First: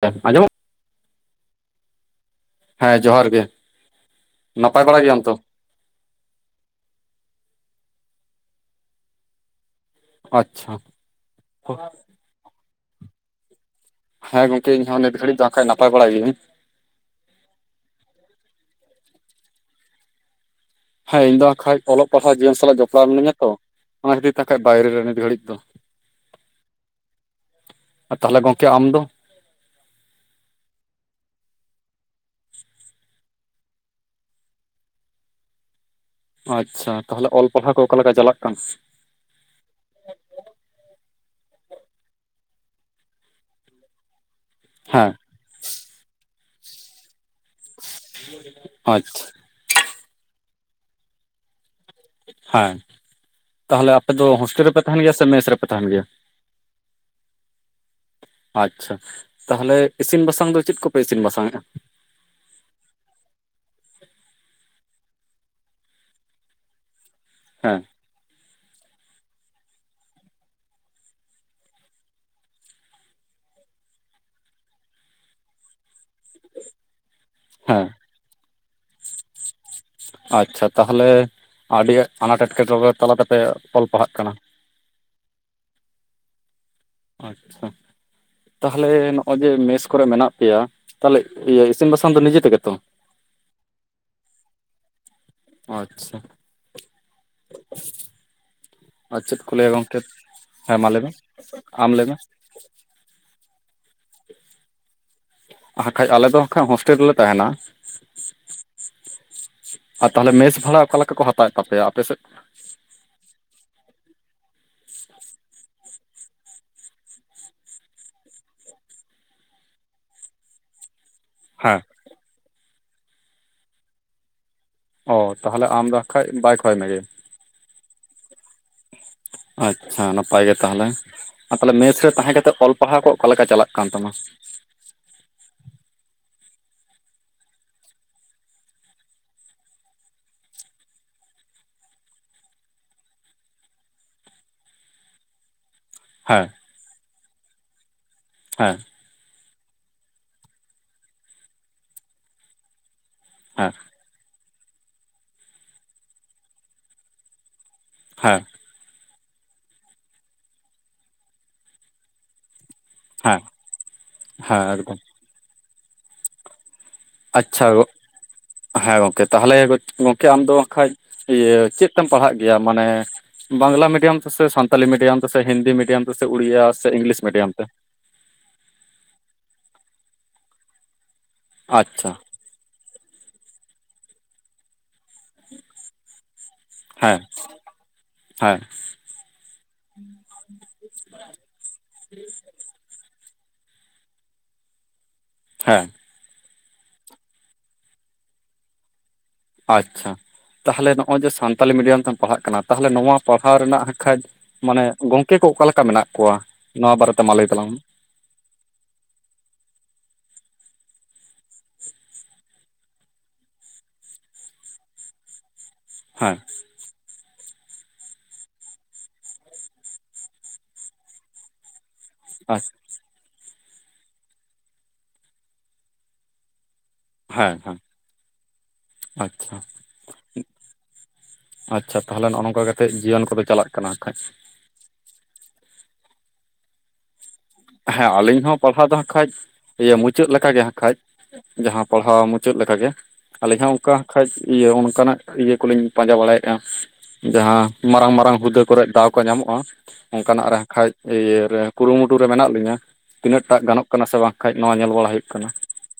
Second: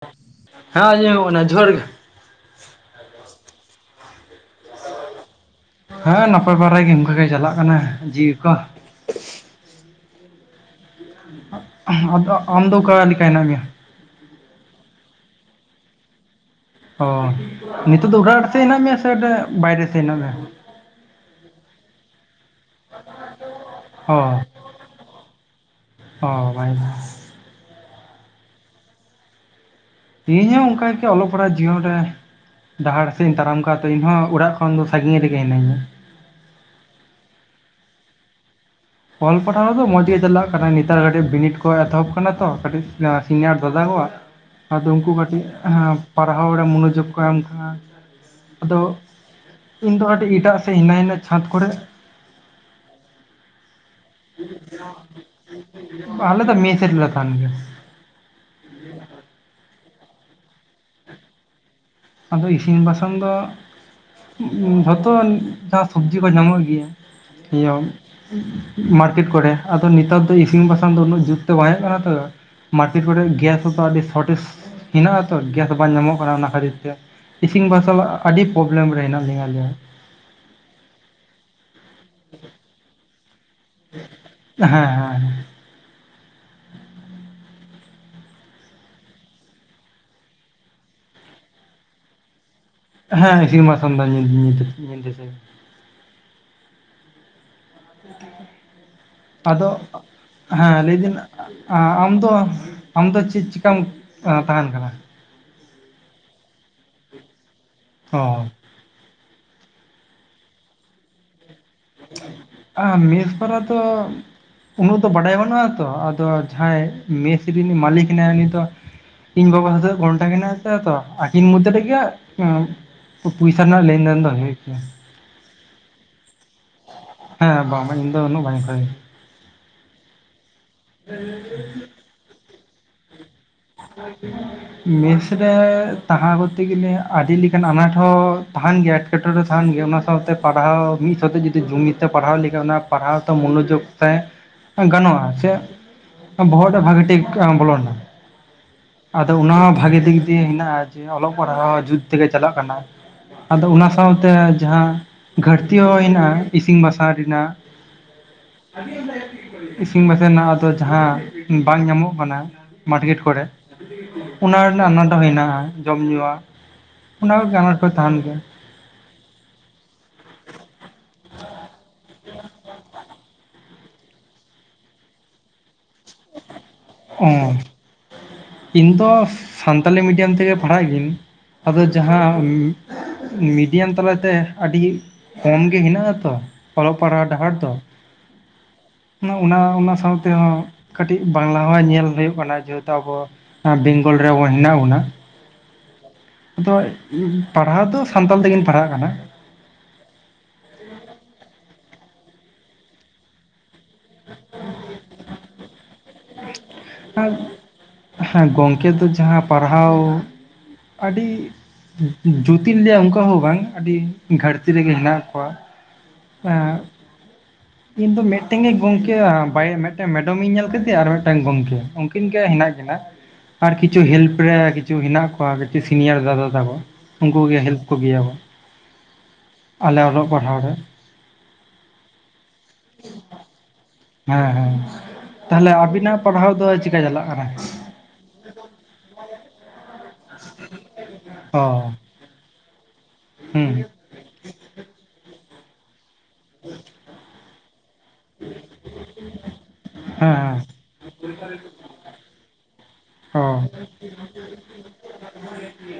ᱟᱸᱡᱚᱢᱚᱜ ᱦᱮᱸ ᱟᱡᱚᱢᱚᱜ ᱠᱟᱱᱟ ᱡᱚᱦᱟᱨ ᱜᱮ ᱦᱮᱸ ᱡᱚᱦᱟᱨ ᱜᱮ᱾ ᱱᱟᱯᱟᱭ ᱵᱟᱲᱟ ᱜᱮᱭᱟᱢ ᱛᱚ? ᱦᱮᱸ ᱱᱟᱯᱟᱭ ᱵᱟᱲᱟ ᱜᱤᱭᱤᱧ ᱵᱷᱟᱜᱮ ᱫᱟᱞᱟᱜ ᱪᱟᱞᱟᱜ ᱠᱟᱱᱟ ᱡᱤᱣᱤ ᱠᱚ ᱟᱪᱷᱟ ᱚᱸᱜ ᱟᱫ ᱟᱢ ᱫᱚ ᱚᱠᱟ ᱞᱤᱠᱟ ᱦᱮᱱᱟ ᱢᱮᱭᱟ? ᱦᱮᱸ ᱜᱚᱝᱠᱮ ᱤᱧᱫᱚ ᱱᱮᱛ ᱜᱷᱟᱹᱲᱤᱡᱽ ᱫᱚ ᱟᱠᱷᱟᱡ ᱱᱟᱯᱟᱭ ᱵᱟᱲᱟ ᱜᱤᱭᱟ. ᱭᱤᱝ ᱚ ᱱᱤᱛᱚᱜ ᱫᱚ ᱚᱲᱟᱜ ᱥᱮᱫ ᱦᱮᱱᱟᱜ ᱦᱮᱸ ᱤᱧ ᱫᱚ ᱟᱠᱷᱟᱡ ᱚᱞᱚᱜ ᱯᱟᱲᱦᱟᱜ ᱡᱤᱭᱚᱱ ᱥᱟᱞᱟᱜ ᱡᱚᱯᱲᱟᱣ ᱢᱤᱱᱟᱧᱟ ᱛᱚ ᱚᱱᱟ ᱠᱷᱟ. ᱛᱤᱨ ᱛᱚᱠᱷᱟᱡ ᱵᱟᱭᱨᱮ ᱨᱮ ᱱᱤᱛ ᱜᱷᱟᱹᱲᱤᱡ ᱫᱚ ᱚᱸ [inaudible] ᱛᱟᱦᱞᱮ ᱜᱚᱝᱠᱮ ᱟᱢ ᱫᱚ? ᱤᱧ ᱦᱚᱸ ᱚᱱᱠᱟ ᱜᱮ ᱚᱞᱚᱜ ᱯᱟᱲᱦᱟᱜ ᱡᱤᱭᱚᱱ ᱨᱮ ᱰᱟᱦᱟᱨ ᱥᱮᱜ ᱤᱧ ᱛᱟᱲᱟᱢ ᱠᱟᱜᱼᱟ ᱛᱚ ᱤᱧᱦᱚᱸ ᱚᱲᱟᱜ ᱠᱷᱚᱱ ᱫᱚ ᱥᱟᱺᱜᱤᱧ ᱨᱮᱜᱮ ᱦᱤᱱᱟᱹᱧᱟ ᱚ ᱟᱪᱷᱟ ᱛᱟᱦᱚᱞᱮ ᱚᱞ ᱯᱟᱲᱦᱟᱣ ᱠᱚ ᱚᱠᱟ ᱞᱮᱠᱟ ᱪᱟᱞᱟᱜ ᱠᱟᱱᱟ? ᱚᱞ ᱯᱟᱲᱦᱟᱣ ᱫᱚ ᱢᱚᱸᱡᱽ ᱜᱮ ᱪᱟᱞᱟᱜ ᱠᱟᱱᱟ ᱱᱮᱛᱟᱨ ᱠᱟᱹᱴᱤᱡ ᱵᱤᱱᱤᱰ ᱠᱚ ᱮᱛᱚᱦᱚᱵ ᱟᱠᱟᱱᱟ ᱛᱚ ᱠᱟᱹᱴᱤᱡ ᱥᱤᱱᱤᱭᱟᱨ ᱫᱟᱫᱟ ᱠᱚᱣᱟᱜ ᱟᱫᱚ ᱩᱱᱠᱩ ᱦᱮᱸ ᱠᱟᱹᱴᱤᱡ ᱯᱟᱲᱦᱟᱣ ᱨᱮ ᱢᱚᱱᱚᱡᱳᱜᱽ ᱠᱚ ᱮᱢ ᱠᱷᱟᱱ ᱟᱫᱚ ᱟᱪᱪᱷᱟ ᱤᱧ ᱫᱚ ᱟᱹᱰᱤ ᱮᱴᱟᱜ ᱥᱮ ᱦᱤᱱᱟᱹᱭᱟᱱᱟᱝ ᱪᱷᱟᱛ ᱠᱚᱨᱮ [unintelligible] ᱛᱟᱦᱚᱞᱮ ᱟᱯᱮ ᱫᱚ ᱦᱳᱥᱴᱮᱞ ᱨᱮᱯᱮ ᱛᱟᱦᱮᱸᱱ ᱜᱮᱭᱟ ᱥᱮ ᱢᱮᱥ ᱨᱮᱯᱮ ᱛᱟᱦᱮᱸᱱ ᱜᱮᱭᱟ ᱟᱞᱮ ᱫᱚ ᱢᱮᱥ ᱨᱮᱞᱮ ᱛᱟᱦᱮᱱ ᱜᱮᱭᱟ ᱟᱪᱷᱟ ᱛᱟᱦᱞᱮ ᱤᱥᱤᱱ ᱵᱟᱥᱟᱝ ᱫᱚ ᱪᱮᱫ ᱠᱚᱯᱮ ᱤᱥᱤᱱ ᱵᱟᱥᱟᱝᱮᱫᱜᱼᱟ? ᱟᱫᱚ ᱤᱥᱤᱝ ᱵᱟᱥᱟᱝᱟ ᱫᱚ ᱡᱷᱚᱛᱚ ᱥᱟᱜᱽ ᱥᱚᱵᱽᱡᱤ ᱠᱚ ᱧᱟᱢᱚᱜ ᱜᱮᱭᱟᱹ᱾ ᱦᱮ ᱦᱮᱸ [unintelligible] ᱢᱟᱨᱠᱮᱴ ᱠᱚᱨᱮ ᱟᱫᱚ ᱱᱮᱛᱟᱨ ᱫᱚ ᱤᱥᱤᱱ ᱵᱟᱥᱟᱝ ᱫᱚ ᱩᱱᱟᱹᱜ ᱡᱩᱛ ᱫᱚ ᱵᱟᱝ ᱦᱩᱭᱩᱜ ᱠᱟᱱᱟ ᱛᱚ ᱢᱟᱨᱠᱮᱴ ᱠᱚᱨᱮ ᱜᱮᱥ ᱟᱹᱰᱤ ᱥᱚᱴᱷᱤᱠ ᱦᱮᱱᱟᱜ ᱟᱹᱛᱚ ᱜᱮᱥ ᱵᱟᱝ ᱧᱟᱢᱚᱜ ᱠᱟᱱᱟ ᱚᱱᱟ ᱠᱷᱟᱹᱛᱤᱨ ᱤᱥᱤᱱ ᱦᱮᱸ ᱵᱟᱥᱟᱝ ᱟᱹᱰᱤ ᱯᱨᱚᱵᱞᱮᱢ ᱨᱮ ᱦᱮᱱᱟᱜ ᱞᱤᱧᱟ ᱟᱞᱤᱧ ᱟᱪᱷᱟ ᱛᱟᱦᱚᱞᱮ ᱟᱹᱰᱤ ᱟᱱᱟᱴ ᱮᱴᱠᱮᱴᱚᱬᱮ ᱛᱟᱞᱟᱛᱮ ᱯᱮ ᱚᱞ ᱯᱟᱲᱦᱟᱜ ᱠᱟᱱᱟ᱾ ᱦᱮᱸ ᱦᱮᱸ ᱟᱪᱷᱟ ᱛᱟᱦᱚᱞᱮ ᱱᱚᱜᱼᱚᱭ ᱡᱮ ᱢᱮᱥ ᱠᱚᱨᱮ ᱢᱮᱱᱟᱜ ᱯᱮᱭᱟ ᱛᱟᱦᱚᱞᱮ ᱤᱥᱤᱱ ᱵᱟᱥᱟᱝ ᱫᱚ ᱱᱤᱡᱮ ᱛᱮᱜᱮ ᱛᱚ ᱦᱮᱸ ᱤᱥᱤᱱ ᱵᱟᱥᱟᱝ ᱫᱚ ᱧᱩᱛ [unintelligible] ᱟᱪᱷᱟ ᱾ ᱟᱫᱚ ᱦᱮᱸ ᱢᱟ ᱞᱟᱹᱭ ᱢᱮ ᱞᱟᱭᱵᱮᱱ ᱟᱢ ᱞᱟᱹᱭ ᱢᱮ ᱟᱢᱫᱚ ᱟᱢ ᱫᱚ ᱪᱮᱫᱽ ᱪᱤᱠᱟᱢ ᱛᱟᱦᱮᱸᱱ ᱠᱟᱱᱟ [unintelligible] ᱟᱞᱮ ᱫᱚ ᱠᱷᱟ ᱦᱳᱥᱴᱮᱞ ᱨᱮᱞᱮ ᱛᱟᱦᱮᱱᱟ ᱚᱻ ᱟᱨ ᱛᱟᱦᱚᱞᱮ ᱢᱮᱥ ᱵᱷᱟᱲᱟ ᱚᱠᱟ ᱞᱮᱠᱟ ᱠᱚ ᱦᱟᱛᱟᱣᱮᱫ ᱛᱟᱯᱮᱭᱟ ᱟᱯᱮ ᱥᱮᱫ? ᱟ ᱢᱮᱥ ᱯᱟᱞᱟ ᱛᱚ ᱩᱱᱟᱹᱜ ᱫᱚ ᱵᱟᱰᱟᱭ ᱵᱟᱹᱱᱩᱜ ᱟᱛᱚ ᱟᱫᱚ ᱡᱟᱦᱟᱸᱭ ᱢᱮᱥ ᱨᱤᱱᱤ ᱢᱟᱹᱞᱤᱠ ᱦᱮᱱᱟᱭᱟ᱾ ᱩᱱᱤ ᱫᱚ ᱤᱧ ᱵᱟᱵᱟ ᱦᱟᱜ ᱫᱚ ᱜᱷᱚᱱᱴᱟ ᱠᱟᱱᱟ ᱦᱮᱸᱛᱚ ᱟᱠᱤᱱ ᱢᱚᱫᱽᱫᱷᱮ ᱦᱮᱸ ᱨᱮᱜᱮᱦᱟᱸᱜ ᱯᱚᱭᱥᱟ ᱨᱮᱱᱟᱜ ᱞᱮᱱᱫᱮᱱ ᱫᱚ ᱦᱩᱭᱩᱜ ᱛᱮ ᱚᱻ ᱛᱟᱦᱚᱞᱮ ᱟᱢ ᱫᱚ ᱠᱷᱟᱡ ᱵᱟᱭᱤᱠ ᱦᱮᱸ ᱵᱟᱝ ᱵᱟᱝ ᱤᱧ ᱫᱚ ᱩᱱᱟᱹᱜ ᱵᱟᱝ ᱚᱝᱠᱟᱭᱟᱹᱧ ᱟᱡ ᱦᱮᱸ ᱱᱟᱯᱟᱭ ᱜᱮ ᱛᱟᱦᱞᱮ ᱟᱨ ᱛᱟᱦᱞᱮ ᱢᱮᱥ ᱨᱮ ᱛᱟᱦᱮᱸ ᱠᱟᱛᱮᱜ ᱚᱞ ᱯᱟᱲᱦᱟᱣ ᱠᱚ ᱚᱠᱟᱞᱮᱠᱟ ᱪᱟᱞᱟᱜ ᱠᱟᱱ ᱛᱟᱢᱟ ᱢᱮᱥ ᱨᱮ ᱛᱟᱦᱮᱸ ᱠᱚᱨᱛᱮ ᱜᱮᱞᱮ ᱟᱹᱰᱤ ᱞᱮᱠᱟᱱ ᱟᱱᱟᱴ ᱦᱚᱸ ᱛᱟᱦᱮᱱ ᱜᱮᱭᱟ ᱮᱴᱠᱮᱴᱚᱬᱮ ᱛᱟᱦᱮᱱ ᱜᱮᱭᱟ ᱚᱱᱟ ᱥᱟᱶᱛᱮ ᱯᱟᱲᱦᱟᱣ ᱢᱤᱫ ᱥᱟᱶᱛᱮ ᱡᱩᱫᱤ ᱡᱩᱢᱤᱫ ᱛᱮ ᱯᱟᱲᱦᱟᱣ ᱞᱮᱠᱷᱟᱱ ᱚᱱᱟ ᱯᱟᱲᱦᱟᱣ ᱫᱚ ᱢᱚᱱᱳᱡᱳᱜᱽ ᱛᱮ ᱜᱟᱱᱚᱜᱼᱟ ᱥᱮ ᱦᱮᱸ ᱵᱚᱦᱚᱜ ᱨᱮ ᱵᱷᱟᱜᱤ ᱴᱷᱤᱠ ᱵᱚᱞᱚᱱᱟ ᱦᱮᱸ ᱟᱫᱚ ᱚᱱᱟᱦᱚᱸ ᱵᱷᱟᱜᱤ ᱫᱤᱠ ᱫᱤᱭᱮ ᱦᱮᱱᱟᱜᱼᱟ ᱡᱮ ᱚᱞᱚᱜ ᱯᱟᱲᱦᱟᱣ ᱡᱩᱛ ᱛᱮᱜᱮ ᱪᱟᱞᱟᱜ ᱠᱟᱱᱟ ᱟᱫᱚ ᱦᱮᱸ ᱚᱱᱟ ᱥᱟᱶᱛᱮ ᱡᱟᱦᱟᱸ ᱜᱷᱟᱹᱴᱛᱤ ᱦᱚᱸ ᱦᱮᱱᱟᱜᱼᱟ ᱤᱥᱤᱱ ᱵᱟᱥᱟᱝ ᱨᱮᱱᱟᱜ ᱦᱮᱸ ᱤᱥᱤᱱ ᱵᱟᱥᱟᱝ ᱱᱟᱦᱟᱜ ᱟᱫᱚ ᱡᱟᱦᱟᱸ ᱵᱟᱝ ᱧᱟᱢᱚᱜ ᱠᱟᱱᱟ ᱢᱟᱨᱠᱮᱴ ᱦᱮᱸ ᱠᱚᱨᱮ ᱚᱱᱟ ᱦᱮᱸ ᱨᱮᱱᱟᱜ ᱮᱠᱫᱚᱢ ᱟᱱᱟᱴ ᱦᱮᱱᱟᱜᱼᱟ ᱡᱚᱢ ᱧᱩᱣᱟᱜ ᱚᱱᱟ ᱠᱚᱜᱮ ᱟᱪᱪᱷᱟ ᱟᱱᱟᱴ ᱜᱚᱜ ᱠᱚ ᱛᱟᱦᱮᱱ ᱜᱮᱭᱟ ᱦᱮᱸ ᱜᱚᱢᱠᱮ ᱛᱟᱦᱚᱞᱮ ᱜᱚᱝᱠᱮ ᱟᱢ ᱫᱚ ᱦᱟᱸᱜ ᱠᱷᱟᱡ ᱤᱭᱟᱹ ᱪᱮᱫ ᱛᱮᱢ ᱯᱟᱲᱦᱟᱜ ᱜᱮᱭᱟ ᱢᱟᱱᱮ ᱵᱟᱝᱞᱟ ᱢᱤᱰᱤᱭᱟᱢ ᱛᱮᱥᱮ ᱥᱟᱱᱛ ᱥᱟᱱᱛᱟᱞᱤ ᱢᱤᱰᱤᱭᱟᱢ ᱛᱮ ᱥᱮ ᱦᱤᱱᱫᱤ ᱢᱤᱰᱤᱭᱟᱢ ᱛᱮ ᱥᱮ ᱩᱲᱤᱭᱟ ᱥᱮ ᱤᱝᱞᱤᱥ ᱚ ᱢᱤᱰᱤᱭᱟᱢ ᱛᱮ ᱤᱧ ᱫᱚ ᱥᱟᱱᱛᱟᱞᱤ ᱢᱤᱰᱤᱭᱟᱢ ᱛᱮᱜᱮ ᱯᱟᱲᱦᱟᱜ ᱜᱤᱭᱟᱹᱧ, ᱟᱫᱚ ᱟᱪᱪᱷᱟ ᱡᱟᱦᱟᱸ ᱢᱤᱰᱤᱭᱟᱢ ᱛᱟᱞᱟᱛᱮ ᱟᱹᱰᱤ ᱜᱤ ᱠᱚᱢ ᱜᱮ ᱦᱮᱱᱟᱜ-ᱟ ᱛᱚ ᱚᱞᱚᱜ ᱦᱮᱸ ᱯᱟᱲᱦᱟᱣ ᱰᱟᱦᱟᱨ ᱫᱚ ᱦᱮᱸ ᱚᱱᱟ ᱚᱱᱟ ᱚᱱᱟ ᱥᱟᱶᱛᱮᱦᱚᱸ ᱠᱟᱹᱴᱤᱡ ᱵᱟᱝᱞᱟ ᱦᱚᱸ ᱧᱮᱞ ᱦᱩᱭᱩᱜ ᱠᱟᱱᱟ ᱡᱮᱦᱮᱛᱩ ᱟᱵᱚ ᱵᱮᱝᱜᱚᱞ ᱨᱮ ᱟᱵᱚ ᱦᱮᱱᱟᱜ ᱵᱚᱱᱟ ᱦᱮᱸ ᱛᱚᱜ ᱯᱟᱲᱦᱟᱣ ᱫᱚ ᱥᱟᱱᱛᱟᱞ ᱛᱮᱜᱮᱢ ᱯᱟᱲᱦᱟᱜ ᱠᱟᱱᱟ ᱟᱪᱷᱟ ᱛᱟᱦᱞᱮ ᱱᱚᱜ-ᱚᱭ ᱡᱮ ᱥᱟᱱᱛᱟᱞᱤ ᱢᱤᱰᱤᱭᱟᱢ ᱛᱮᱢ ᱯᱟᱲᱦᱟᱜ ᱠᱟᱱᱟ ᱛᱟᱦᱚᱞᱮ ᱱᱚᱣᱟ ᱯᱟᱲᱦᱟᱣ ᱨᱮᱱᱟᱜ ᱠᱷᱟᱡ ᱢᱟᱱᱮ ᱜᱚᱝᱠᱮ ᱠᱚ ᱚᱠᱟ ᱞᱮᱠᱟ ᱢᱮᱱᱟᱜ ᱠᱚᱣᱟ, ᱱᱚᱣᱟ ᱵᱟᱨᱮᱛᱮ ᱟᱨ ᱢᱟ ᱞᱟᱹᱭ ᱛᱟᱞᱟᱝ ᱢᱮ ᱦᱮᱸ ᱜᱚᱝᱠᱮ ᱫᱚ ᱡᱟᱦᱟᱸ ᱯᱟᱲᱦᱟᱣ ᱟᱹᱰᱤ ᱡᱩᱛᱤᱧ ᱞᱟᱹᱭᱟ ᱚᱱᱠᱟ ᱦᱚᱸ ᱵᱟᱝ ᱟᱹᱰᱤ ᱜᱷᱟᱴᱛᱤ ᱨᱮᱜᱮ ᱦᱮᱱᱟᱜ ᱠᱚᱣᱟ ᱦᱮᱸ ᱮᱸ ᱤᱧ ᱫᱚ ᱢᱤᱫᱴᱮᱱ ᱜᱮ ᱜᱚᱝᱠᱮ ᱵᱟᱭᱟ ᱢᱮᱫᱴᱮ ᱢᱮᱰᱚᱢᱤᱧ ᱧᱮᱞ ᱠᱟᱫᱮᱭᱟ ᱟᱨ ᱢᱤᱫᱴᱟᱝ ᱜᱚᱢᱠᱮ ᱩᱱᱠᱤᱱ ᱜᱮ ᱦᱮᱱᱟᱜ ᱟᱪᱪᱷᱟ ᱠᱤᱱᱟ ᱟᱨ ᱠᱤᱪᱷᱩ ᱦᱮᱞᱯ ᱨᱮ ᱠᱤᱪᱷᱩ ᱦᱮᱱᱟᱜ ᱠᱚᱣᱟ ᱠᱟᱹᱴᱤᱡ ᱥᱤᱱᱤᱭᱟᱨ ᱫᱟᱫᱟ ᱛᱟᱠᱚ ᱦᱮᱸ ᱩᱱᱠᱩᱜᱮ ᱦᱮᱸ ᱦᱮᱞᱯ ᱠᱚᱜᱮᱭᱟᱵᱚᱱ ᱟᱪᱪᱷᱟ ᱟᱞᱮ ᱚᱞᱚᱜ ᱯᱟᱲᱦᱟᱣ ᱨᱮ ᱟᱪᱪᱷᱟ ᱛᱟᱦᱞᱮ ᱱᱚᱜ-ᱚ ᱱᱚᱝᱠᱟ ᱠᱟᱛᱮᱜ ᱡᱤᱭᱚᱱ ᱠᱚᱫᱚ ᱪᱟᱞᱟᱜ ᱠᱟᱱᱟ ᱠᱷᱟᱡ ᱦᱮᱸ ᱦᱮᱸ ᱛᱟᱦᱞᱮ ᱟᱵᱤᱱᱟᱜ ᱯᱟᱲᱦᱟᱣ ᱫᱚ ᱪᱮᱠᱟ ᱪᱟᱞᱟᱜ ᱠᱟᱱᱟ ᱦᱮᱸ ᱟᱞᱤᱧ ᱦᱚᱸ ᱯᱟᱲᱦᱟᱣ ᱫᱚ ᱦᱟᱸᱜ ᱠᱷᱟᱡ ᱤᱭᱟᱹ ᱢᱩᱪᱟᱹᱫ ᱞᱮᱠᱟ ᱜᱮ ᱦᱟᱸᱜ ᱠᱷᱟᱡ ᱡᱟᱦᱟᱸ ᱚ ᱯᱟᱲᱦᱟᱣ ᱪᱮᱫ ᱞᱮᱠᱟᱜᱮ ᱟᱹᱞᱤᱧ ᱦᱩᱸ ᱦᱚᱸ ᱦᱮᱸ ᱚᱝᱠᱟ ᱠᱷᱟᱡ ᱤᱭᱟᱹ ᱚᱱᱠᱟᱱᱟᱜ ᱤᱭᱟᱹ ᱠᱚᱞᱤᱧ ᱯᱟᱸᱡᱟ ᱵᱟᱲᱟᱭᱮᱫᱼᱟ ᱡᱟᱦᱟᱸ ᱢᱟᱨᱟᱝ ᱢᱟᱨᱟᱝ ᱟᱝ ᱦᱩᱫᱟᱹ ᱠᱚᱨᱮ ᱫᱟᱣ ᱠᱚ ᱧᱟᱢᱚᱜᱼᱟ ᱚᱱᱠᱟᱱᱟᱜ ᱨᱮ ᱦᱮᱸ ᱠᱷᱟᱡ ᱤᱭᱟᱹ ᱨᱮ ᱠᱩᱨᱩᱢᱩᱴᱩ ᱨᱮ ᱢᱮᱱᱟᱜ ᱞᱤᱧᱟᱹ ᱛᱤᱱᱟᱹᱜ ᱚ ᱴᱟᱜ ᱜᱟᱱᱚᱜ ᱠᱟᱱᱟ ᱥᱮ ᱵᱟᱝ ᱠᱷᱟᱡ ᱱᱚᱣᱟ ᱧᱮᱞ ᱵᱟᱲᱟ ᱦᱩᱭᱩᱜ ᱠᱟᱱᱟ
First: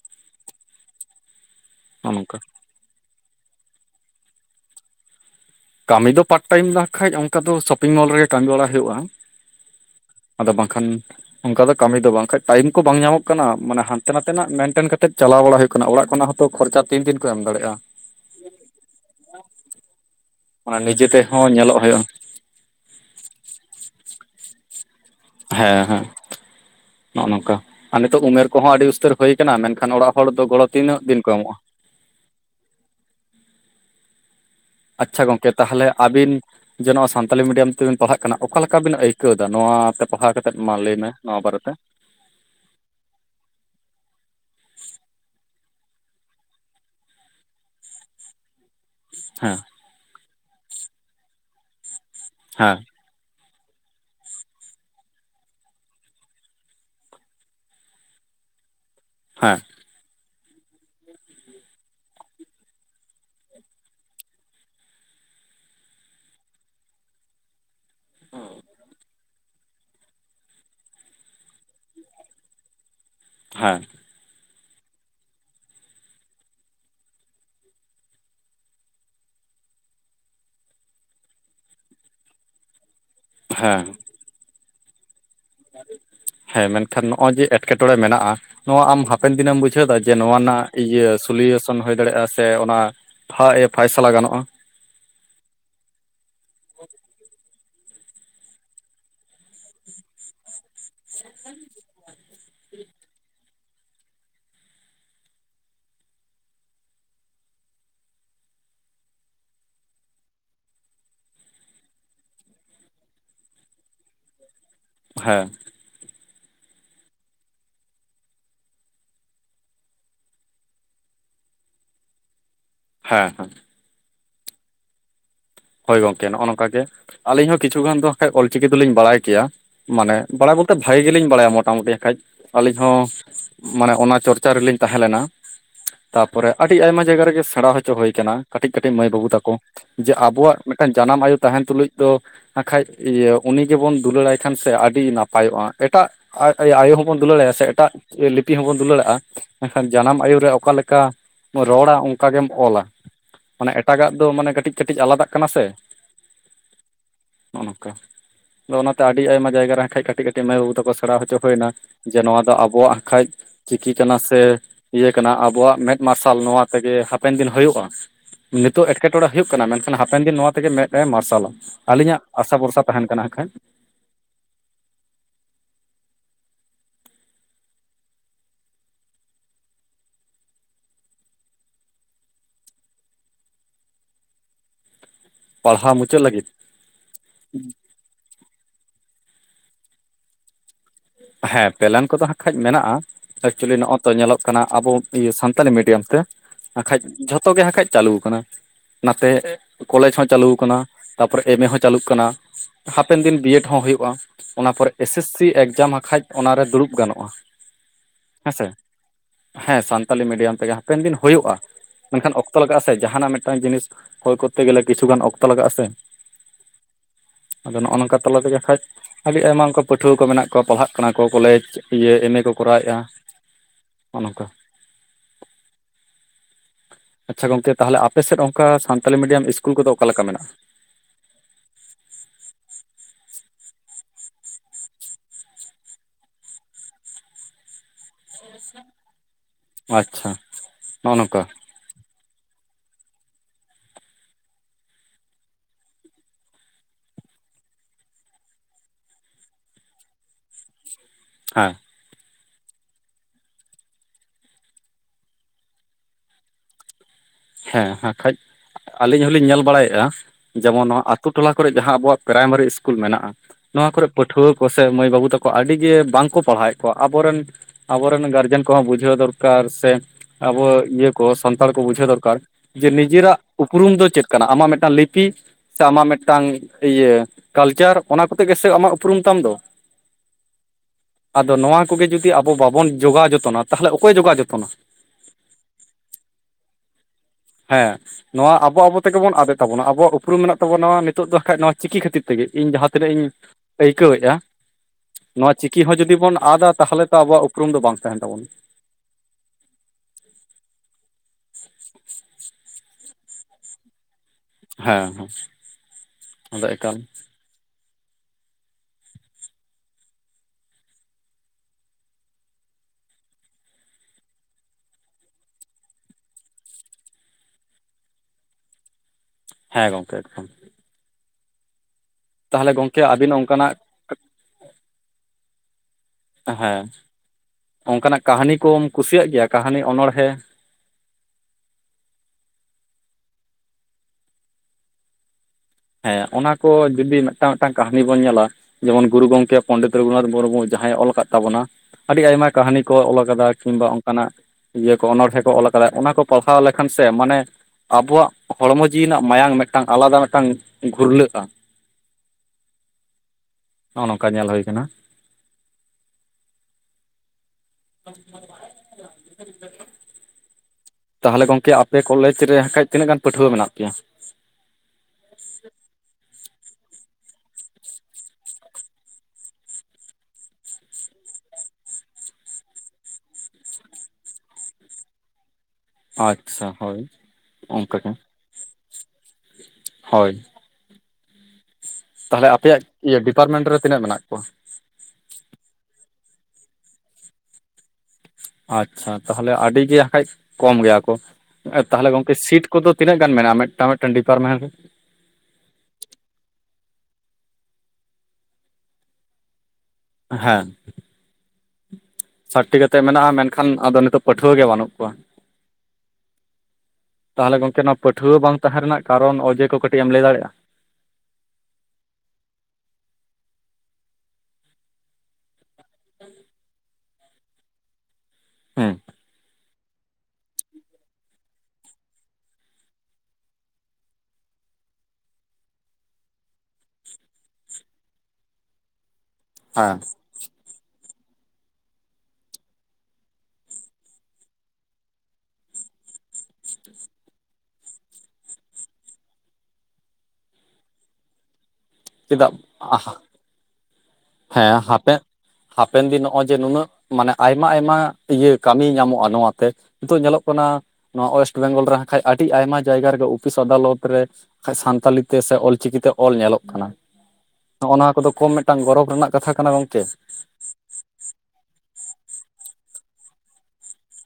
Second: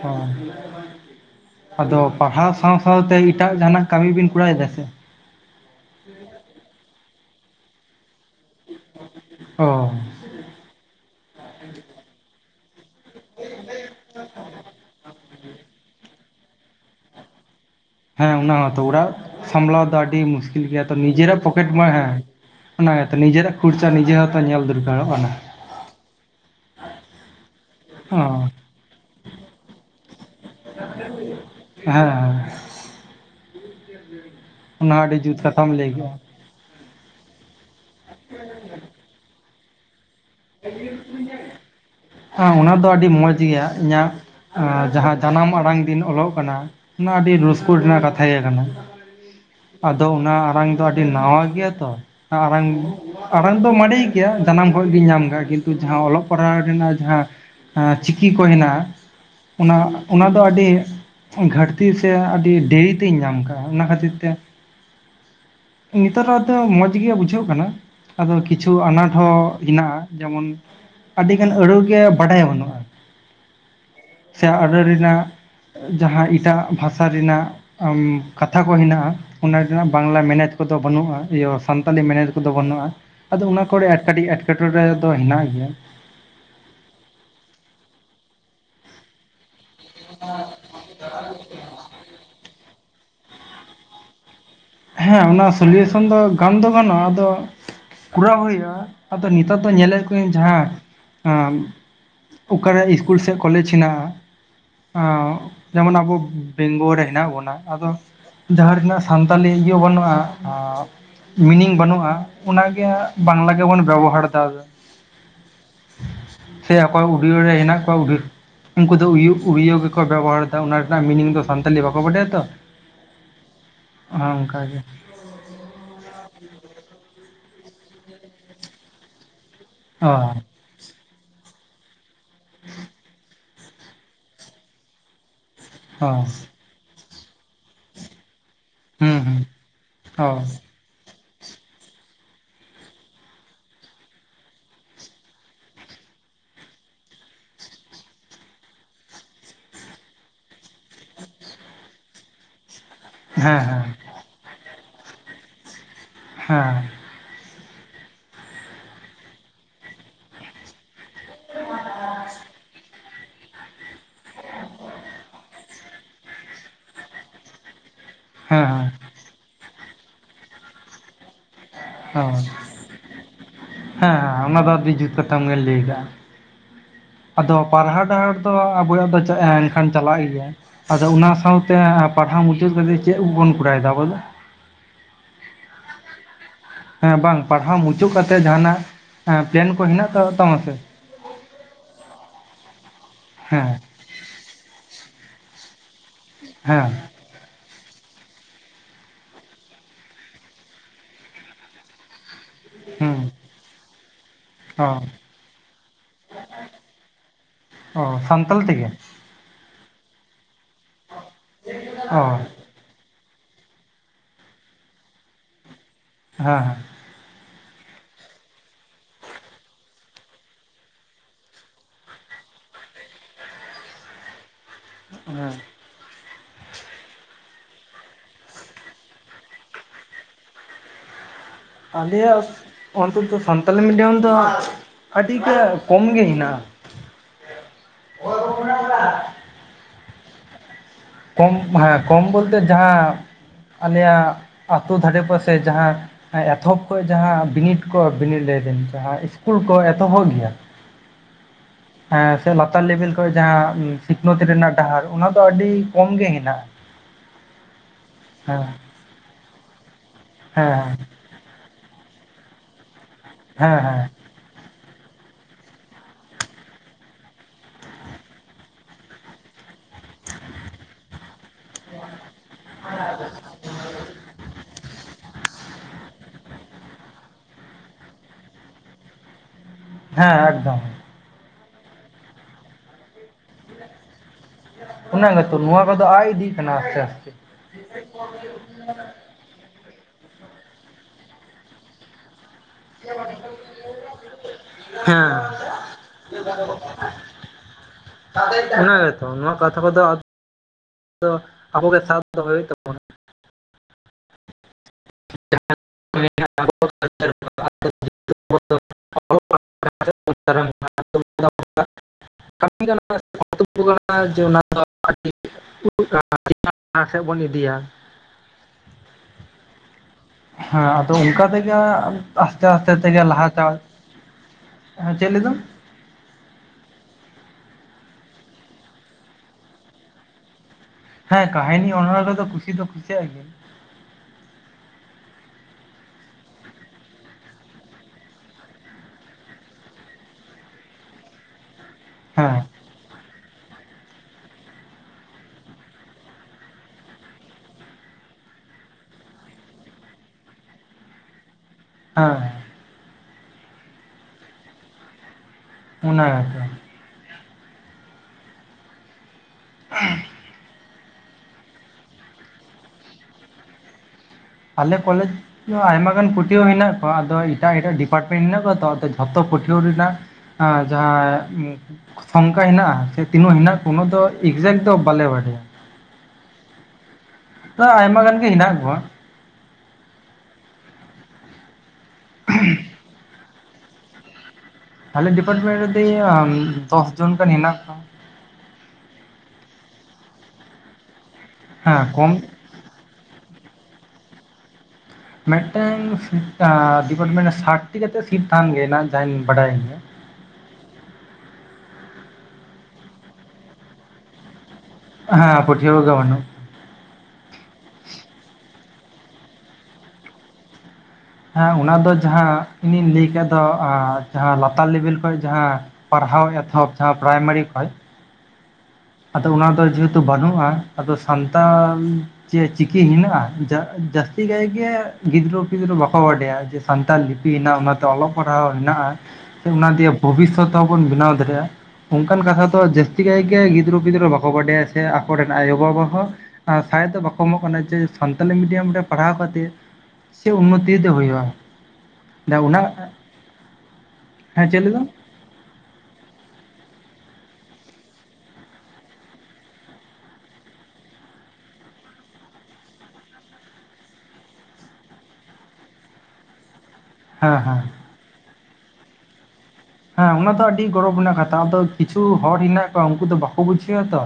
ᱚ ᱟᱫᱚ ᱱᱚᱜᱼᱚ ᱱᱚᱝᱠᱟ ᱯᱟᱲᱦᱟᱣ ᱥᱟᱶ ᱚ ᱛᱮᱦᱮᱧ ᱮᱴᱟᱜ ᱡᱟᱦᱟᱱᱟᱜ ᱠᱟᱹᱢᱤ ᱵᱤᱱ ᱠᱚᱨᱟᱣᱮᱫᱟ ᱥᱮ ᱠᱟᱹᱢᱤ ᱫᱚ ᱯᱟᱴ ᱴᱟᱭᱤᱢ ᱢᱮᱱᱟᱜ ᱠᱷᱟᱭᱡ ᱚᱱᱠᱟ ᱫᱚ ᱥᱚᱯᱤᱝ ᱢᱚᱞ ᱨᱮᱜᱮ ᱠᱟᱹᱢᱤ ᱵᱟᱲᱟ ᱦᱩᱭᱩᱜᱼᱟ ᱚ ᱟᱫᱚ ᱵᱟᱝᱠᱷᱟᱱ ᱚᱝᱠᱟ ᱫᱚ ᱠᱟᱹᱢᱤ ᱫᱚ ᱵᱟᱝᱠᱷᱟᱡ ᱴᱟᱭᱤᱢ ᱠᱚ ᱵᱟᱝ ᱧᱟᱢᱚᱜ ᱠᱟᱱᱟ ᱢᱟᱱᱮ ᱴᱟᱤᱢ ᱠᱚ ᱵᱟᱝ ᱧᱟᱢᱚᱜᱟ ᱠᱟᱱᱟ ᱢᱟᱱᱮ ᱦᱟᱱᱛᱮ ᱱᱷᱟᱛᱮᱱᱟᱜ ᱢᱮᱱᱴᱮᱱ ᱠᱟᱛᱮ ᱪᱟᱞᱟᱣ ᱵᱟᱲᱟ ᱦᱩᱭᱩᱜ ᱠᱟᱱᱟ ᱚᱲᱟᱜ ᱠᱷᱚᱱᱟᱜ ᱦᱚᱸ ᱛᱚ ᱠᱷᱚᱨᱪᱟ ᱛᱤᱱ ᱫᱤᱱ ᱠᱚ ᱮᱢ ᱫᱟᱲᱮᱭᱟᱜᱼᱟ ᱦᱮᱸ ᱚᱱᱟ ᱦᱚᱸᱛᱚ ᱚᱲᱟᱜ ᱥᱟᱢᱵᱞᱟᱣ ᱫᱚ ᱟᱹᱰᱤ ᱢᱩᱥᱠᱤᱞ ᱚᱱᱟ ᱜᱮᱭᱟ ᱛᱚ ᱱᱤᱡᱮ ᱱᱤᱡᱮᱨᱟᱜ ᱛᱮᱦᱚᱸ ᱯᱚᱠᱮᱴ ᱧᱮᱞᱚᱜ ᱢᱟ ᱦᱩᱭᱩᱜᱼᱟ ᱦᱮᱸ ᱚᱱᱟ ᱜᱮᱛᱚ ᱱᱤᱡᱮᱨᱟᱜ ᱠᱷᱚᱨᱪᱟ ᱱᱤᱡᱮ ᱦᱚᱸᱛᱚ ᱧᱮᱞ ᱫᱚᱨᱠᱟᱨᱚᱜᱼᱟ ᱦᱮᱸ ᱦᱮᱸ ᱱᱚᱜ-ᱚ ᱱᱚᱝᱠᱟ ᱟᱨ ᱚ ᱱᱤᱛᱚᱜ ᱩᱢᱮᱨ ᱠᱚᱦᱚᱸ ᱟᱹᱰᱤ ᱩᱥᱛᱟᱹᱨ ᱦᱭᱟ ᱟᱠᱟᱱᱟ ᱢᱮᱱᱠᱷᱟᱱ ᱚᱲᱟᱜ ᱦᱚᱲ ᱫᱚ ᱜᱚᱲᱚ ᱛᱤᱱᱟᱹᱜ ᱫᱤᱱ ᱠᱚ ᱮᱢᱚᱜᱼᱟ ᱦᱮᱸ ᱚᱱᱟ ᱟᱹᱰᱤ ᱟᱪᱪᱷᱟ ᱡᱩᱛ ᱜᱚᱝᱠᱮ ᱠᱟᱛᱷᱟᱢ ᱛᱟᱦᱞᱮ ᱞᱟᱹᱭ ᱠᱮᱜᱼᱟ ᱟᱹᱵᱤᱱ ᱡᱮ ᱱᱚᱣᱟ ᱥᱟᱱᱛᱟᱞᱤ ᱢᱤᱰᱤᱭᱟᱢ ᱛᱮᱵᱮᱱ ᱯᱟᱲᱦᱟᱜ ᱠᱟᱱᱟ ᱚᱠᱟ ᱞᱮᱠᱟ ᱵᱤᱱ ᱟᱹᱭᱠᱟᱹᱣᱫᱟ ᱱᱚᱣᱟᱛᱮ ᱯᱟᱲᱦᱟᱣ ᱠᱟᱛᱮᱫ ᱛᱮᱫ ᱢᱟ ᱞᱟᱹᱭ ᱢᱮ ᱱᱚᱣᱟ ᱵᱟᱨᱮᱛᱮ ᱦᱮᱸ ᱚᱱᱟ ᱫᱚ ᱟᱹᱰᱤ ᱢᱚᱸᱡᱽ ᱜᱮᱭᱟ ᱤᱧᱟᱹᱜ ᱮᱸᱻ ᱡᱟᱦᱟᱸ ᱡᱟᱱᱟᱢ ᱟᱲᱟᱝ ᱫᱤᱱ ᱚᱞᱚᱜ ᱠᱟᱱᱟ ᱚᱱᱟ ᱟᱹᱰᱤ ᱨᱟᱹᱥᱠᱟᱹ ᱨᱮᱱᱟᱜ ᱠᱟᱛᱷᱟ ᱜᱮ ᱠᱟᱱᱟ ᱦᱮᱸ ᱟᱫᱚ ᱚᱱᱟ ᱟᱲᱟᱝ ᱫᱚ ᱟᱹᱰᱤ ᱱᱟᱣᱟ ᱜᱮᱭᱟ ᱛᱚ, ᱚᱱᱟ ᱟᱲᱟᱝ ᱦᱮᱸ ᱟᱲᱟᱝ ᱫᱚ ᱢᱟᱰᱮᱭ ᱜᱮᱭᱟ ᱡᱟᱱᱟᱢ ᱠᱷᱚᱱ ᱜᱤᱧ ᱧᱟᱢ ᱦᱮᱸ ᱠᱤᱱᱛᱩ ᱡᱟᱦᱟᱸ ᱚᱞᱚᱜ ᱯᱟᱲᱦᱟᱣ ᱨᱮᱭᱟᱜ ᱡᱟᱦᱟᱸ ᱪᱤᱠᱤ ᱠᱚ ᱦᱮᱱᱟᱜᱼᱟ ᱦᱮᱸ ᱚᱱᱟ ᱚᱱᱟ ᱫᱚ ᱟᱹᱰᱤ ᱜᱷᱟᱴᱛᱤ ᱥᱮ ᱟᱹᱰᱤ ᱫᱮᱨᱤ ᱛᱤᱧ ᱧᱟᱢ ᱟᱠᱟᱜᱼᱟ ᱚᱱᱟ ᱠᱷᱟᱹᱛᱤᱨ ᱛᱮ ᱱᱤᱛᱚᱜ ᱫᱚ ᱟᱫᱚ ᱢᱚᱸᱡᱽ ᱜᱮ ᱵᱩᱡᱷᱟᱹᱣᱜ ᱠᱟᱱᱟ ᱟᱫᱚ ᱠᱤᱪᱷᱩ ᱟᱱᱟᱴ ᱦᱚᱸ ᱦᱮᱱᱟᱜᱼᱟ ᱡᱮᱢᱚᱱ ᱟᱹᱰᱤᱜᱟᱱ ᱟᱹᱲᱟᱹ ᱜᱮ ᱵᱟᱰᱟᱭ ᱵᱟᱹᱱᱩᱜᱼᱟ ᱦᱮᱸ ᱥᱮ ᱟᱲᱮ ᱨᱮᱱᱟᱜ ᱡᱟᱦᱟᱸ ᱮᱴᱟᱜ ᱵᱷᱟᱥᱟ ᱨᱮᱱᱟᱜ ᱟᱢ ᱠᱟᱛᱷᱟ ᱠᱚ ᱢᱮᱱᱟᱜᱼᱟ ᱚᱱᱟ ᱨᱮᱱᱟᱜ ᱵᱟᱝᱞᱟ ᱢᱮᱱᱮᱫ ᱠᱚᱫᱚ ᱵᱟᱹᱱᱩᱜᱼᱟ ᱤᱭᱟᱹ ᱥᱟᱱᱛᱟᱞᱤ ᱢᱮᱱᱮᱫ ᱠᱚᱫᱚ ᱵᱟᱹᱱᱩᱜᱼᱟ ᱟᱫᱚ ᱚᱱᱟ ᱦᱮᱸ ᱠᱚᱨᱮ ᱟᱨ ᱠᱟᱴᱤᱡ ᱮᱴᱠᱮᱴᱚᱬᱮ ᱫᱚ ᱦᱮᱱᱟᱜ ᱜᱮᱭᱟ ᱦᱮᱸ ᱢᱮᱱᱠᱷᱟᱱ ᱱᱚᱜᱼᱚᱭ ᱡᱮ ᱮᱴᱠᱮᱴᱚᱬᱮ ᱢᱮᱱᱟᱜᱼᱟ ᱱᱚᱣᱟ ᱟᱢ ᱦᱟᱯᱮᱱ ᱫᱤᱱᱮᱢ ᱵᱩᱡᱷᱟᱹᱣᱫᱟ ᱡᱮ ᱱᱚᱣᱟ ᱨᱮᱱᱟᱜ ᱤᱭᱟᱹ ᱥᱳᱞᱤᱭᱩᱭᱮᱥᱚᱱ ᱦᱩᱭ ᱫᱟᱲᱮᱭᱟᱜᱼᱟ ᱥᱮ ᱚᱱᱟ ᱯᱷᱟᱭ ᱯᱷᱟᱭᱥᱟᱞᱟ ᱜᱟᱱᱚᱜᱼᱟ ᱦᱮᱸ ᱚᱱᱟ ᱥᱚᱞᱤᱭᱩᱭᱮᱥᱚᱱ ᱫᱚ ᱜᱟᱱ ᱫᱚ ᱜᱟᱱᱚᱜᱼᱟ ᱟᱫᱚ ᱠᱚᱨᱟᱣ ᱦᱩᱭᱩᱜᱼᱟ ᱟᱫᱚ ᱱᱮᱛᱟᱨ ᱫᱚ ᱧᱮᱞᱮᱫ ᱠᱚ ᱡᱟᱦᱟᱸ ᱮᱸᱻ ᱚᱠᱟᱨᱮ ᱤᱥᱠᱩᱞ ᱥᱮ ᱠᱚᱞᱮᱡᱽ ᱦᱮᱱᱟᱜᱼᱟ ᱮᱸᱜᱻ ᱡᱮᱢᱚᱱ ᱟᱵᱚ ᱵᱮᱝᱜᱚᱞ ᱨᱮ ᱦᱮᱱᱟᱜ ᱵᱚᱱᱟ ᱟᱫᱚ ᱡᱟᱦᱟᱸ ᱨᱮᱱᱟᱜ ᱥᱟᱱ ᱥᱟᱱᱛᱟᱞᱤ ᱤᱭᱟᱹ ᱵᱟᱹᱱᱩᱜᱼᱟ ᱮᱸᱜ ᱢᱤᱱᱤᱝ ᱵᱟᱹᱱᱩᱜᱼᱟ ᱚᱱᱟᱜᱮ ᱵᱟᱝᱞᱟ ᱜᱮᱵᱚᱱ ᱵᱮᱵᱚᱦᱟᱨ ᱮᱫᱟ ᱟᱻ ᱦᱮᱸ ᱥᱮ ᱚᱠᱚᱭ ᱩᱰᱤᱭᱳ ᱨᱮ ᱦᱮᱱᱟᱜ ᱠᱚᱣᱟ ᱩᱰᱤᱴ ᱩᱱᱠᱩ ᱫᱚ ᱩᱭ ᱩᱲᱤᱭᱟᱹ ᱜᱮᱠᱚ ᱵᱮᱵᱚᱦᱟᱨᱮᱫᱟ ᱚᱱᱟ ᱨᱮᱱᱟᱜ ᱢᱤᱱᱤᱝ ᱫᱚ ᱥᱟᱱᱛᱟᱞᱤ ᱵᱟᱠᱚ ᱵᱟᱰᱟᱭᱟ ᱛᱚ ᱦᱮᱸ ᱦᱮᱸ ᱦᱚᱸ ᱚᱝᱠᱟ ᱜᱮ ᱦᱳᱭ ᱜᱚᱝᱠᱮ ᱱᱚᱜᱼᱚ ᱱᱚᱝᱠᱟ ᱜᱮ ᱟᱞᱤᱧ ᱦᱚᱸ ᱠᱤᱪᱷᱩ ᱜᱟᱱ ᱫᱚ ᱦᱟᱸᱜ ᱠᱷᱟᱡ ᱚᱞᱪᱤᱠᱤ ᱫᱚᱞᱤᱧ ᱵᱟᱲᱟᱭ ᱠᱮᱭᱟ ᱚ ᱢᱟᱱᱮ ᱵᱟᱲᱟᱭ ᱵᱚᱞ ᱛᱚ ᱵᱷᱟᱜᱤ ᱜᱮᱞᱤᱧ ᱵᱟᱲᱟᱭᱟ ᱢᱚᱴᱟᱢᱩᱴᱤ ᱦᱟᱸᱜ ᱠᱷᱟᱡ ᱟᱹᱞᱤᱧ ᱦᱚᱸ ᱢᱟᱱᱮ ᱚᱱᱟ ᱪᱚᱨᱪᱟ ᱨᱮᱞᱤᱧ ᱛᱟᱦᱮᱸ ᱞᱮᱱᱟ ᱚ ᱛᱟᱯᱚᱨᱮ ᱟᱹᱰᱤ ᱟᱭᱢᱟ ᱡᱟᱭᱜᱟ ᱨᱮᱜᱮ ᱥᱮᱬᱟ ᱦᱚᱪᱚ ᱦᱩᱭ ᱠᱟᱱᱟ ᱠᱟᱹᱴᱤᱡ ᱠᱟᱹᱴᱤᱡ ᱢᱟᱹᱭ ᱦᱩᱸ ᱵᱟᱹᱵᱩ ᱦᱩᱸ ᱛᱟᱠᱚ ᱡᱮ ᱚ ᱟᱵᱚᱣᱟᱜ ᱢᱤᱫᱴᱟᱱ ᱡᱟᱱᱟᱢ ᱟᱭᱳ ᱛᱟᱦᱮᱱ ᱛᱩᱞᱩᱡ ᱫᱚ ᱟᱠᱷᱟᱡ ᱤᱭᱟᱹ ᱩᱱᱤ ᱜᱮᱵᱚᱱ ᱫᱩᱞᱟᱹᱲᱟᱭ ᱠᱷᱟᱱ ᱥᱮ ᱟᱹᱰᱤ ᱱᱟᱯᱟᱭᱚᱜᱼᱟ ᱮᱴᱟᱜ ᱟᱭᱳ ᱦᱚᱵᱚᱱ ᱫᱩᱞᱟᱹᱲᱟᱭᱟ ᱥᱮ ᱮᱴᱟᱜ ᱞᱤᱯᱤ ᱦᱚᱸᱵᱚᱱ ᱫᱩᱞᱟᱹᱲᱟᱜᱼᱟ ᱮᱱᱠᱷᱟᱱ ᱡᱟᱱᱟᱢ ᱟᱭᱩ ᱨᱮ ᱚᱠᱟᱞᱮᱠᱟ ᱨᱚᱲᱟ ᱚᱱᱠᱟ ᱜᱮᱢ ᱚᱞᱟ ᱦᱮᱸ ᱢᱟᱱᱮ ᱦᱮᱸ ᱮᱴᱟᱜᱟᱜ ᱫᱚ ᱢᱟᱱᱮ ᱠᱟᱹᱴᱤᱡ ᱠᱟᱹᱴᱤᱡ ᱟᱞᱟᱫᱟᱜ ᱠᱟᱱᱟ ᱥᱮ ᱦᱮᱸ ᱱᱚᱜᱼᱚ ᱱᱚᱝᱠᱟ ᱟᱫᱚ ᱚᱱᱟᱛᱮ ᱟᱹᱰᱤ ᱟᱭᱢᱟ ᱡᱟᱭᱜᱟ ᱨᱮ ᱠᱷᱟᱱᱡ ᱠᱟᱹᱴᱤᱡ ᱠᱟᱹᱴᱤᱡ ᱮᱢᱟᱹᱭ ᱵᱟᱹᱵᱩ ᱛᱟᱠᱚ ᱥᱮ ᱟᱠᱲᱟᱣ ᱦᱚᱪᱚ ᱦᱩᱭᱱᱟ ᱡᱮ ᱱᱚᱣᱟ ᱫᱚ ᱟᱵᱚᱣᱟᱜ ᱦᱟᱸᱜ ᱠᱷᱟᱡ ᱪᱤᱠᱤ ᱠᱟᱱᱟ ᱥᱮ ᱤᱭᱟᱹ ᱠᱟᱱᱟ ᱟᱵᱚᱣᱟᱜ ᱢᱮᱫ ᱢᱟᱨᱥᱟᱞ ᱱᱚᱣᱟ ᱛᱮᱜᱮ ᱦᱟᱯᱮᱱ ᱫᱤᱱ ᱦᱩᱭᱩᱜᱼᱟ ᱦᱮᱸ ᱦᱮᱸ ᱱᱤᱛᱳᱜ ᱮᱴᱠᱮᱴᱚᱬᱮ ᱦᱩᱭᱩᱜ ᱠᱟᱱᱟ ᱢᱮᱱᱠᱷᱟᱱ ᱦᱟᱯᱮᱱ ᱫᱤᱱ ᱱᱚᱣᱟ ᱛᱮᱜᱮ ᱢᱮᱸᱫᱼᱮ ᱢᱟᱨᱥᱟᱞᱟ ᱟᱹᱞᱤᱧᱟᱜ ᱦᱮᱸ ᱟᱥᱟ ᱵᱷᱚᱨᱥᱟ ᱛᱟᱦᱮᱱ ᱠᱟᱱᱟ ᱟᱸᱠᱷᱟᱱ ᱦᱮᱸ ᱚᱱᱟ ᱫᱚ ᱟᱹᱰᱤ ᱡᱩᱛ ᱠᱟᱛᱷᱟ ᱵᱤᱱ ᱞᱟᱹᱭ ᱠᱟᱜ-ᱟ᱾ ᱟᱫᱚ ᱯᱟᱨᱦᱟᱴ ᱦᱟᱴ ᱫᱚ ᱟᱵᱚᱭᱟᱜ ᱫᱚ ᱮᱱᱠᱷᱟᱱ ᱪᱟᱞᱟᱜ ᱜᱮᱭᱟ᱾ ᱟᱫᱚ ᱚᱱᱟ ᱥᱟᱶᱛᱮ ᱯᱟᱲᱦᱟᱣ ᱢᱩᱪᱟᱹᱫ ᱠᱟᱛᱮ ᱪᱮᱫ ᱵᱚᱱ ᱠᱚᱨᱟᱣ ᱫᱟ ᱟᱵᱚ ᱫᱚ? ᱯᱟᱲᱦᱟᱣ ᱢᱩᱪᱟᱹᱫ ᱞᱟᱹᱜᱤᱫ ᱦᱮᱸ ᱵᱟᱝ ᱯᱟᱲᱦᱟᱣ ᱢᱩᱪᱟᱹᱫ ᱠᱟᱛᱮᱜ ᱡᱟᱦᱱᱟᱜ ᱯᱮᱞᱮᱱ ᱠᱚ ᱦᱮᱱᱟᱜ ᱟᱠᱟᱫ ᱛᱟᱢᱟ ᱥᱮ? ᱦᱮᱸ ᱯᱮᱞᱮᱱ ᱠᱚᱫᱚ ᱦᱟᱸᱜ ᱠᱷᱟᱱᱡ ᱢᱮᱱᱟᱜᱼᱟ, ᱦᱮᱸ ᱮᱠᱪᱩᱭᱮᱞᱤ ᱱᱚᱜᱼᱚᱭ ᱛᱚ ᱧᱮᱞᱚᱜ ᱠᱟᱱᱟ ᱟᱵᱚ ᱥᱟᱱᱛᱟᱞᱤ ᱢᱤᱰᱤᱭᱟᱢ ᱛᱮ ᱦᱮᱸ ᱵᱟᱠᱷᱟᱡ ᱡᱷᱚᱛᱚ ᱜᱮ ᱦᱟᱸᱠᱷᱟᱡ᱾ ᱪᱟᱹᱞᱩ ᱠᱟᱱᱟ, ᱚᱱᱟᱛᱮ ᱠᱚᱞᱮᱡᱽ ᱦᱚᱸ ᱪᱟᱹᱞᱩ ᱠᱟᱱᱟ, ᱛᱟᱨᱯᱚᱨᱮ ᱮᱢ ᱮ ᱦᱚᱸ ᱪᱟᱹᱞᱩᱜ ᱠᱟᱱᱟ᱾ ᱦᱟᱯᱮᱱ ᱦᱮᱸ ᱫᱤᱱ ᱵᱤᱭᱮᱰ ᱦᱚᱸ ᱦᱩᱭᱩᱜᱼᱟ, ᱚᱱᱟ ᱯᱚᱨᱮ ᱚ ᱮᱥᱮᱥᱥᱤ ᱮᱠᱡᱟᱢ ᱦᱟᱸᱠᱷᱟᱡ ᱚᱱᱟᱨᱮ ᱫᱩᱲᱩᱵ ᱜᱟᱱᱚᱜ-ᱟ ᱚ ᱥᱟᱱᱛᱟᱞ ᱦᱮᱸᱥᱮ, ᱛᱮᱜᱮ ᱦᱮᱸ ᱥᱟᱱᱛᱟᱞᱤ ᱢᱤᱰᱤᱭᱟᱢ ᱛᱮᱜᱮ ᱦᱟᱯᱮᱱ ᱫᱤᱱ ᱦᱩᱭᱩᱜᱼᱟ ᱚ ᱢᱮᱱᱠᱷᱟᱱ ᱚᱠ ᱚᱠᱛᱚ ᱞᱟᱜᱟᱜ-ᱟ ᱥᱮ ᱡᱟᱸᱦᱟᱱᱟᱜ ᱢᱤᱫᱴᱟᱝ ᱡᱤᱱᱤᱥ ᱠᱚᱭ ᱠᱚᱨᱛᱮ ᱜᱮᱞᱮ ᱠᱤᱪᱷᱩ ᱜᱟᱱ ᱚᱠᱛᱚ ᱞᱟᱜᱟᱜ-ᱟ ᱥᱮ᱾ ᱦᱮᱸ ᱦᱮᱸ᱾ ᱟᱫᱚ ᱱᱚᱜ-ᱚ ᱱᱚᱝᱠᱟ ᱛᱟᱞᱟ ᱛᱮ ᱡᱚᱠᱷᱚᱡ ᱟᱹᱰᱤ ᱟᱭᱢᱟ ᱠᱚ ᱯᱟᱹᱴᱷᱩᱣᱟᱹ ᱠᱚ ᱢᱮᱱᱟᱜ ᱠᱚᱣᱟ ᱯᱟᱲᱦᱟᱜ ᱟᱠᱚ ᱠᱚ ᱞᱮᱭᱮᱪᱽ ᱤᱭᱟᱹ ᱮᱢ ᱮ ᱠᱚ ᱠᱚᱨᱟᱣᱮᱫ-ᱟ ᱚᱱᱮ ᱚᱝᱠᱟ᱾ ᱦᱮᱸ᱾ ᱟᱪᱪᱷᱟ ᱜᱚᱝᱠᱮ ᱛᱟᱦᱚᱞᱮ ᱟᱯᱮᱥᱮᱫ ᱚᱱᱠᱟ ᱥᱟᱱᱛᱟᱞᱤ ᱢᱤᱰᱤᱭᱟᱢ ᱤᱥᱠᱩᱞ ᱠᱚᱫᱚ ᱚᱠᱟ ᱞᱮᱠᱟ ᱢᱮᱱᱟᱜ-ᱟ? ᱟᱞᱮᱭᱟᱜ ᱚᱱᱛᱚ ᱛᱚ ᱥᱟᱱᱛᱟᱞᱤ ᱢᱤᱰᱤᱭᱟᱢ ᱫᱚ, ᱟᱹᱰᱤᱜᱮ ᱠᱚᱢ ᱜᱮ ᱦᱮᱱᱟᱜᱼᱟ᱾ ᱟᱪᱪᱷᱟ᱾ ᱱᱚᱜᱼᱚ ᱱᱚᱝᱠᱟ ᱠᱚᱢ ᱦᱮᱸ ᱠᱚᱢ ᱵᱚᱞᱛᱮ ᱡᱟᱦᱟᱸ ᱟᱞᱮᱭᱟᱜ ᱟᱛᱳ ᱫᱷᱟᱨᱮ ᱯᱟᱥᱮ ᱡᱟᱦᱟᱸ ᱮ ᱮᱛᱚᱦᱚᱵ ᱠᱷᱚᱡ ᱡᱟᱦᱟᱸ ᱵᱤᱱᱤᱰ ᱠᱚ ᱵᱤᱱᱤᱰ ᱞᱟᱹᱭᱫᱟᱹᱧ ᱡᱟᱦᱟᱸ ᱤᱥᱠᱩᱞ ᱠᱚ ᱮᱛᱚᱦᱚᱵ ᱜᱮᱭᱟ᱾ [unintelligible] ᱦᱮᱸ᱾ ᱦᱮᱸ ᱥᱮ ᱞᱟᱛᱟᱨ ᱞᱮᱵᱮᱞ ᱠᱷᱚᱱᱚᱡ ᱡᱟᱸᱦᱟ ᱥᱤᱠᱷᱱᱟᱹᱛ ᱨᱮᱱᱟᱜ ᱰᱟᱦᱟᱨ ᱚᱱᱟ ᱫᱚ ᱟᱹᱰᱤ ᱠᱚᱢ ᱜᱮ ᱦᱮᱱᱟᱜᱼᱟ᱾ ᱦᱮᱸ ᱦᱮᱠᱷᱟᱡ ᱦᱮᱸ ᱟᱹᱞᱤᱧ ᱦᱚᱞᱤᱧ ᱧᱮᱞ ᱵᱟᱲᱟᱭᱮᱫ-ᱟ ᱦᱮᱸ ᱡᱮᱢᱚᱱ ᱱᱚᱣᱟ ᱟᱛᱳ ᱴᱚᱞᱟ ᱠᱚᱨᱮ ᱡᱟᱦᱟᱸ ᱟᱵᱚᱣᱟᱜ ᱯᱨᱟᱭᱢᱟᱨᱤ ᱤᱥᱠᱩᱞ ᱢᱮᱱᱟᱜ-ᱟ ᱦᱮᱸ ᱱᱚᱣᱟ ᱦᱮᱸ ᱠᱚᱨᱮ ᱯᱟᱹᱴ ᱯᱟᱹᱴᱷᱩᱣᱟᱹ ᱠᱚ ᱥᱮ ᱢᱟᱹᱭ ᱵᱟᱹᱵᱩ ᱛᱟᱠᱚ ᱟᱹᱰᱤ ᱜᱮ ᱵᱟᱝᱠᱚ ᱯᱟᱲᱦᱟᱣᱮᱫ ᱠᱚᱣᱟ, ᱟᱵᱚᱨᱮᱱ ᱟᱵᱚᱨᱮᱱ ᱜᱟᱨᱡᱮᱱ ᱠᱚᱦᱚᱸ ᱵᱩᱡᱷᱟᱹᱣ ᱫᱚᱨᱠᱟᱨ ᱥᱮ ᱟᱵᱚ ᱤᱭᱟᱹ ᱠᱚ ᱥᱟᱱᱛᱟᱲ ᱠᱚ ᱵᱩᱡᱷᱟᱹᱣ ᱫᱚᱨᱠᱟᱨ ᱡᱮ ᱱᱤᱡᱮᱨᱟᱜ ᱩᱯᱨᱩᱢ ᱫᱚ ᱪᱮᱫ ᱠᱟᱱᱟ ᱟᱢᱟᱜ ᱢᱤᱫᱴᱟᱝ ᱞᱤᱯᱤ ᱥᱮ ᱟᱢᱟᱜ ᱢᱤᱫᱴᱟᱝ ᱤᱭᱟᱹ ᱠᱟᱞᱪᱟᱨ ᱚᱱᱟ ᱠᱚᱛᱮ ᱜᱮᱥᱮ ᱟᱢᱟᱜ ᱩᱯᱨᱩᱢ ᱛᱟᱢ ᱫᱚ᱾ ᱦᱮᱸ ᱮᱠᱫᱚᱢ᱾ ᱟᱫᱚ ᱱᱚᱣᱟ ᱠᱚᱜᱮ ᱡᱩᱫᱤ ᱟᱵᱚ ᱵᱟᱵᱚᱱ ᱡᱚᱜᱟᱣ ᱡᱚᱛᱚᱱᱟ, ᱛᱟᱦᱚᱞᱮ ᱚᱠᱚᱭ ᱡᱚᱜᱟᱣ ᱡᱚᱛᱚᱱᱟ᱾ ᱩᱱᱟᱹᱜ ᱜᱮᱛᱚ ᱱᱚᱣᱟ ᱠᱚᱫᱚ ᱟᱭ ᱤᱫᱤᱜ ᱠᱟᱱᱟ ᱟᱥᱛᱮ ᱟᱥᱛᱮ᱾ ᱦᱮᱸ᱾ ᱱᱚᱣᱟ ᱟᱵᱚ ᱟᱵᱚ ᱛᱮᱜᱮᱵᱚᱱ, ᱟᱫᱮᱜ ᱛᱟᱵᱚᱱᱟ ᱟᱵᱚᱣᱟᱜ ᱩᱯᱨᱢ ᱢᱮᱱᱟᱜ ᱛᱟᱵᱚᱱᱟ ᱱᱤᱛᱚᱜ ᱫᱚ ᱵᱟᱠᱟᱡ ᱱᱚᱣᱟ ᱪᱤᱠᱤ ᱠᱷᱟᱹᱛᱤᱨ ᱛᱮᱜ, ᱤᱧ ᱡᱟᱸᱦᱟ [inaudible] ᱱᱚᱣᱟ ᱪᱤᱠᱤ ᱦᱚᱸ ᱡᱩᱚᱫᱤ ᱵᱚᱱ ᱟᱫᱟ ᱛᱟᱦᱚᱞᱮ ᱛᱚ ᱟᱵᱚᱣᱟᱜ ᱩᱯᱨᱩᱢ ᱫᱚ ᱵᱟᱝ ᱛᱟᱸᱦᱮᱱ ᱛᱟᱵᱚᱱᱟ᱾ ᱚᱱᱟ ᱜᱮᱛᱚ ᱱᱚᱣᱟ ᱠᱟᱛᱷᱟ ᱠᱚᱫᱚ [inaudible] ᱟᱵᱚᱜᱮ ᱥᱟᱵ ᱫᱚᱦᱚ ᱦᱳᱭᱳᱜ ᱛᱟᱵᱚᱱᱟ᱾ ᱦᱮᱸ [inaudible] [inaudible] ᱦᱮᱸ ᱟᱫᱚ ᱮᱠᱟᱞ ᱠᱟᱹᱢᱤ ᱠᱟᱱᱟ ᱡᱮ [unintelligible] ᱚᱱᱟ ᱫᱚ ᱩ [inaudible] ᱥᱮᱫ ᱵᱚᱱ ᱤᱫᱤᱭᱟ᱾ ᱦᱮᱸ ᱜᱚᱝᱠᱮ ᱦᱮᱰᱯᱷᱳᱱ ᱦᱮᱸ ᱟᱫᱚ ᱚᱱᱠᱟ ᱛᱮᱜᱮ ᱟᱥᱛᱮ ᱛᱟᱦᱚᱞᱮ ᱟᱥᱛᱮ ᱜᱚᱢᱠᱮ ᱛᱮᱜᱮ ᱟᱹᱵᱤᱱ ᱞᱟᱦᱟ ᱪᱟᱣ ᱚᱱᱠᱟᱱᱟᱜ ᱦᱮᱸ ᱪᱮᱫ ᱞᱟᱹᱭ ᱫᱟᱢ? ᱦᱮᱸ ᱚᱱᱠᱟᱱᱟᱜ ᱠᱟᱦᱟᱱᱤ ᱠᱚᱢ ᱠᱩᱥᱤᱭᱟᱜ ᱜᱮᱭᱟ ᱠᱟᱦᱟᱱᱤ ᱚᱱᱚᱬᱦᱮᱸ ᱦᱮᱸ ᱠᱟᱹᱦᱱᱤ ᱚᱱᱚᱞ ᱨᱮᱫᱚ ᱠᱩᱥᱤ ᱫᱚ ᱠᱩᱥᱤᱭᱟᱜ ᱜᱤᱭᱟᱹᱧ ᱦᱮᱸ ᱚᱱᱟ ᱠᱚ ᱡᱩᱫᱤ ᱢᱤᱫᱴᱟᱝ ᱢᱤᱫᱴᱟᱝ ᱠᱟᱹᱦᱱᱤ ᱵᱚᱱ ᱧᱮᱞᱟ ᱡᱮᱢᱚᱱ ᱜᱩᱨᱩ ᱜᱚᱝᱠᱮ ᱯᱚᱱᱰᱤᱛ ᱨᱚᱜᱷᱩᱱᱟᱛᱷ ᱢᱩᱨᱢᱩ ᱡᱟᱦᱟᱸᱭ ᱮ ᱚᱞ ᱠᱟᱫ ᱛᱟᱵᱚᱱᱟ ᱟᱹᱰᱤ ᱟᱭᱢᱟ ᱦᱮᱸ ᱠᱟᱹᱦᱱᱤ ᱠᱚ ᱚᱞ ᱠᱟᱫᱟ ᱠᱤᱝᱵᱟ ᱚᱝᱠᱟᱱᱟᱜ ᱤᱭᱟᱹ ᱠᱚ ᱚᱱᱚᱬᱦᱮᱸ ᱠᱚ ᱚᱞ ᱠᱟᱫᱟ ᱚᱱᱟ ᱠᱚ ᱯᱟᱲᱦᱟᱣ ᱞᱮᱠᱷᱟᱱ ᱥᱮ ᱢᱟᱱᱮ ᱟᱵᱚᱣᱟᱜ ᱦᱚᱲᱢᱚ ᱡᱤᱣᱤ ᱨᱮᱱᱟᱜ ᱢᱟᱭᱟᱝ ᱢᱤᱫᱴᱟᱝ ᱟᱞᱟᱫᱟ ᱢᱤᱫᱴᱟᱝ ᱜᱷᱩᱨᱞᱟᱹᱜᱼᱟ ᱦᱮᱸ ᱱᱚᱜᱼᱚ ᱱᱚᱝᱠᱟ ᱧᱮᱞ ᱦᱩᱭ ᱠᱟᱱᱟ ᱚᱱᱟ ᱛᱮ [inaudible] [inaudible] ᱛᱟᱦᱞᱮ ᱜᱚᱝᱠᱮ ᱟᱯᱮ ᱠᱚᱞᱮᱡᱽ ᱨᱮ ᱠᱷᱟᱡ ᱛᱤᱱᱟᱹᱜ ᱜᱟᱱ ᱯᱟᱹᱴᱷᱩᱣᱟᱹ ᱢᱮᱱᱟᱜ ᱯᱮᱭᱟ ᱟᱞᱮ ᱠᱚᱞᱮᱡᱽ ᱟᱭᱢᱟ ᱜᱟᱱ ᱯᱟᱹᱴᱷᱩᱹᱣᱟᱹ ᱦᱮᱱᱟᱜ ᱠᱚᱣᱟ ᱟᱫᱚ ᱮᱴᱟᱜ ᱮᱴᱟᱜ ᱰᱤᱯᱟᱨᱴᱢᱮᱱᱴ ᱦᱮᱱᱟᱜ ᱠᱚᱣᱟ ᱛᱚ ᱟᱫᱚ ᱡᱷᱚᱛᱚ ᱯᱟᱹᱴᱷᱩᱣᱟᱹ ᱨᱮᱱᱟᱜ ᱦᱮᱸ ᱡᱟᱦᱟᱸ ᱚᱝᱠᱟ ᱦᱮᱱᱟᱜᱼᱟ ᱥᱮ ᱛᱤᱱᱟᱹᱜ ᱢᱮᱱᱟᱜᱼᱟ ᱠᱚᱣᱟ ᱩᱱᱟᱹᱜ ᱫᱚ ᱮᱠᱡᱟᱠᱴ ᱫᱚ ᱵᱟᱞᱮ ᱵᱟᱰᱟᱭᱟ ᱟᱪᱪᱷᱟ ᱦᱳᱭ ᱛᱚ ᱟᱭᱢᱟ ᱜᱟᱱ ᱜᱮ ᱦᱮᱱᱟᱜ ᱠᱚᱣᱟ ᱦᱳᱭ ᱛᱟᱞᱦᱮ ᱟᱯᱮᱭᱟᱜ ᱤᱭᱟᱹ ᱰᱤᱯᱟᱨᱢᱮᱱᱴ ᱨᱮ ᱛᱤᱱᱟᱹᱜ ᱢᱮᱱᱟᱜ ᱠᱚᱣᱟ ᱟᱞᱮ ᱰᱤᱯᱟᱨᱴᱢᱮᱱᱴ ᱨᱮᱫᱚ ᱦᱩᱭᱩᱜᱼᱟ ᱫᱚᱥ ᱡᱚᱱ ᱜᱟᱱ ᱦᱮᱱᱟᱜ ᱠᱚᱣᱟ ᱟᱪᱪᱷᱟ ᱛᱟᱦᱚᱞᱮ ᱟᱹᱰᱤ ᱜᱮ ᱠᱷᱟᱡ ᱠᱚᱢ ᱜᱮᱭᱟ ᱠᱚ ᱛᱟᱦᱚᱞᱮ ᱦᱮᱸ ᱠᱚᱢ ᱜᱚᱝᱠᱮ ᱥᱤᱴ ᱠᱚᱫᱚ ᱛᱤᱱᱟᱹᱜ ᱜᱟᱱ ᱢᱮᱱᱟᱜᱼᱟ ᱢᱮᱫᱴᱟᱝ ᱢᱮᱫᱴᱟᱝ ᱰᱤᱯᱟᱨᱴᱢᱮᱱᱴ ᱨᱮ ᱢᱤᱫᱴᱮᱱᱴ ᱰᱤᱯᱟᱨᱴᱢᱮᱱᱴ ᱥᱟᱴ ᱴᱤ ᱠᱟᱛᱮᱫ ᱥᱤᱴ ᱛᱟᱸᱦᱮᱱ ᱜᱮᱭᱟ ᱱᱟᱜ ᱡᱟᱦᱟᱧ ᱵᱟᱰᱟᱭ ᱦᱮᱸ ᱥᱟᱴᱴᱤ ᱠᱟᱛᱮ ᱢᱮᱱᱟᱜᱼᱟ ᱢᱮᱱ ᱠᱷᱟᱱ ᱟᱫᱚ ᱱᱤᱛᱚᱜ ᱯᱟᱹᱴᱷᱩᱣᱟᱹ ᱜᱮ ᱵᱟᱹᱱᱩᱜ ᱠᱚᱣᱟ ᱦᱮᱸ ᱯᱟᱴᱷᱩᱣᱟᱹ ᱠᱚᱜᱮ ᱵᱟᱹᱱᱩᱜ ᱛᱟᱦᱞᱮ ᱜᱚᱝᱠᱮ ᱚᱱᱟ ᱯᱟᱹᱴᱷᱩᱣᱟᱹ ᱵᱟᱝ ᱛᱟᱦᱮᱸ ᱨᱮᱱᱟᱜ ᱠᱟᱨᱚᱱ ᱚᱡᱮ ᱠᱚ ᱠᱟᱹᱴᱤᱡ ᱮᱢ ᱞᱟᱹᱭ ᱫᱟᱲᱮᱭᱟᱜᱼᱟ ᱦᱮᱸ ᱚᱱᱟ ᱫᱚ ᱡᱟᱦᱟᱸ ᱤᱧᱤᱧ ᱞᱟᱹᱭ ᱠᱮᱫ ᱫᱚ ᱮᱸᱻ ᱡᱟᱦᱟᱸ ᱞᱟᱛᱟᱨ ᱞᱮᱵᱮᱞ ᱠᱷᱚᱡ ᱡᱟᱦᱟᱸ ᱯᱟᱲᱦᱟᱣ ᱮᱛᱚᱦᱚᱵ ᱡᱟᱦᱟᱸ ᱯᱨᱟᱭᱢᱟᱨᱤ ᱠᱷᱚᱡ ᱦᱮᱸ ᱟᱫᱚ ᱚᱱᱟᱫᱚ ᱡᱮᱦᱮᱛᱩ ᱵᱟᱹᱱᱩᱜᱼᱟ ᱟᱫᱚ ᱥᱟᱱᱛᱟᱞ ᱡᱮ ᱪᱤᱠᱤ ᱦᱮᱱᱟᱜᱼᱟ ᱡᱟᱜ ᱡᱟᱹᱥᱛᱤ ᱠᱟᱭ ᱜᱮ ᱜᱤᱫᱽᱨᱟᱹ ᱯᱤᱫᱽᱨᱟᱹ ᱵᱟᱠᱚ ᱵᱟᱰᱟᱭᱟ ᱡᱮ ᱥᱟᱱᱛᱟᱞ ᱞᱤᱯᱤ ᱦᱮᱱᱟᱜᱼᱟ ᱚᱱᱟ ᱛᱮ ᱚᱞᱚᱜ ᱯᱟᱲᱦᱟᱣ ᱦᱮᱱᱟᱜᱼᱟ ᱚᱱᱟ ᱦᱮᱸ ᱫᱤᱭᱮ ᱵᱷᱚᱵᱤᱥᱥᱚᱛ ᱦᱚᱸᱵᱚᱱ ᱵᱮᱱᱟᱣ ᱫᱟᱲᱮᱭᱟᱜᱼᱟ ᱚᱱᱠᱟᱱ ᱠᱟᱛᱷᱟ ᱫᱚ ᱡᱟᱹᱥᱛᱤ ᱠᱟᱭ ᱜᱮ ᱜᱤᱫᱽᱨᱟᱹ ᱜᱤᱫᱽᱨᱟᱹ ᱵᱟᱠᱚ ᱵᱟᱰᱟᱭᱟ ᱥᱮ ᱟᱠᱚ ᱨᱮᱱ ᱟᱭᱚ ᱵᱟᱵᱟ ᱦᱚᱸ ᱥᱟᱭ ᱫᱚ ᱵᱟᱠᱚ ᱮᱢᱚᱜ ᱠᱟᱱᱟ ᱡᱮ ᱥᱟᱱᱛᱟᱞᱤ ᱢᱤᱰᱤᱭᱟᱢ ᱨᱮ ᱯᱟᱲᱦᱟᱣ ᱠᱟᱛᱮᱫ ᱪᱮᱫ ᱩᱱᱱᱚᱛᱤ ᱫᱚ ᱦᱩᱭᱩᱜᱼᱟ ᱪᱮᱫᱟᱜ ᱚᱱᱟ ᱟᱦᱟ ᱦᱮᱸ ᱪᱮᱫ ᱞᱟᱹᱭᱫᱟᱢ ᱦᱟᱯᱮ ᱦᱟᱯᱮᱱ ᱫᱤᱱ ᱱᱚᱜᱼᱚᱭ ᱡᱮ ᱱᱩᱱᱟᱹᱜ ᱢᱟᱱᱮ ᱟᱭᱢᱟ ᱟᱭᱢᱟ ᱤᱭᱟᱹ ᱠᱟᱹᱢᱤ ᱧᱟᱢᱚᱜᱼᱟ ᱱᱚᱣᱟ ᱛᱮ ᱱᱤᱛᱚᱜ ᱧᱮᱞᱚᱜ ᱠᱟᱱᱟ ᱱᱚᱣᱟ ᱳᱭᱮᱥᱴ ᱵᱮᱝᱜᱚᱞ ᱨᱮᱠᱷᱟᱡ ᱟᱹᱰᱤ ᱟᱭᱢᱟ ᱡᱟᱭᱜᱟ ᱨᱮᱜᱮ ᱚᱯᱷᱤᱥ ᱟᱫᱟᱞᱚᱛ ᱨᱮ ᱥᱟᱱᱛᱟᱞᱤ ᱛᱮ ᱥᱮ ᱚᱞᱪᱤᱠᱤ ᱛᱮ ᱚᱞ ᱧᱮᱞᱚᱜ ᱠᱟᱱᱟ᱾ ᱦᱮᱸ ᱦᱮᱸ ᱦᱚᱸᱜᱼᱚ ᱱᱟᱜ ᱠᱚᱫᱚ ᱠᱚᱢ ᱢᱤᱫᱴᱟᱝ ᱜᱚᱨᱚᱵᱽ ᱨᱮᱱᱟᱜ ᱠᱟᱛᱷᱟ ᱠᱟᱱᱟ ᱜᱚᱝᱠᱮ? ᱦᱮᱸ ᱚᱱᱟ ᱫᱚ ᱟᱹᱰᱤ ᱜᱚᱨᱚᱵᱽ ᱨᱮᱱᱟᱜ ᱠᱟᱛᱷᱟ ᱟᱫᱚ ᱠᱤᱪᱷᱩ ᱦᱚᱲ ᱦᱮᱱᱟᱜ ᱠᱚᱣᱟ ᱩᱱᱠᱩ ᱫᱚ ᱵᱟᱠᱚ ᱵᱩᱡᱷᱟᱹᱣᱟ ᱛᱚ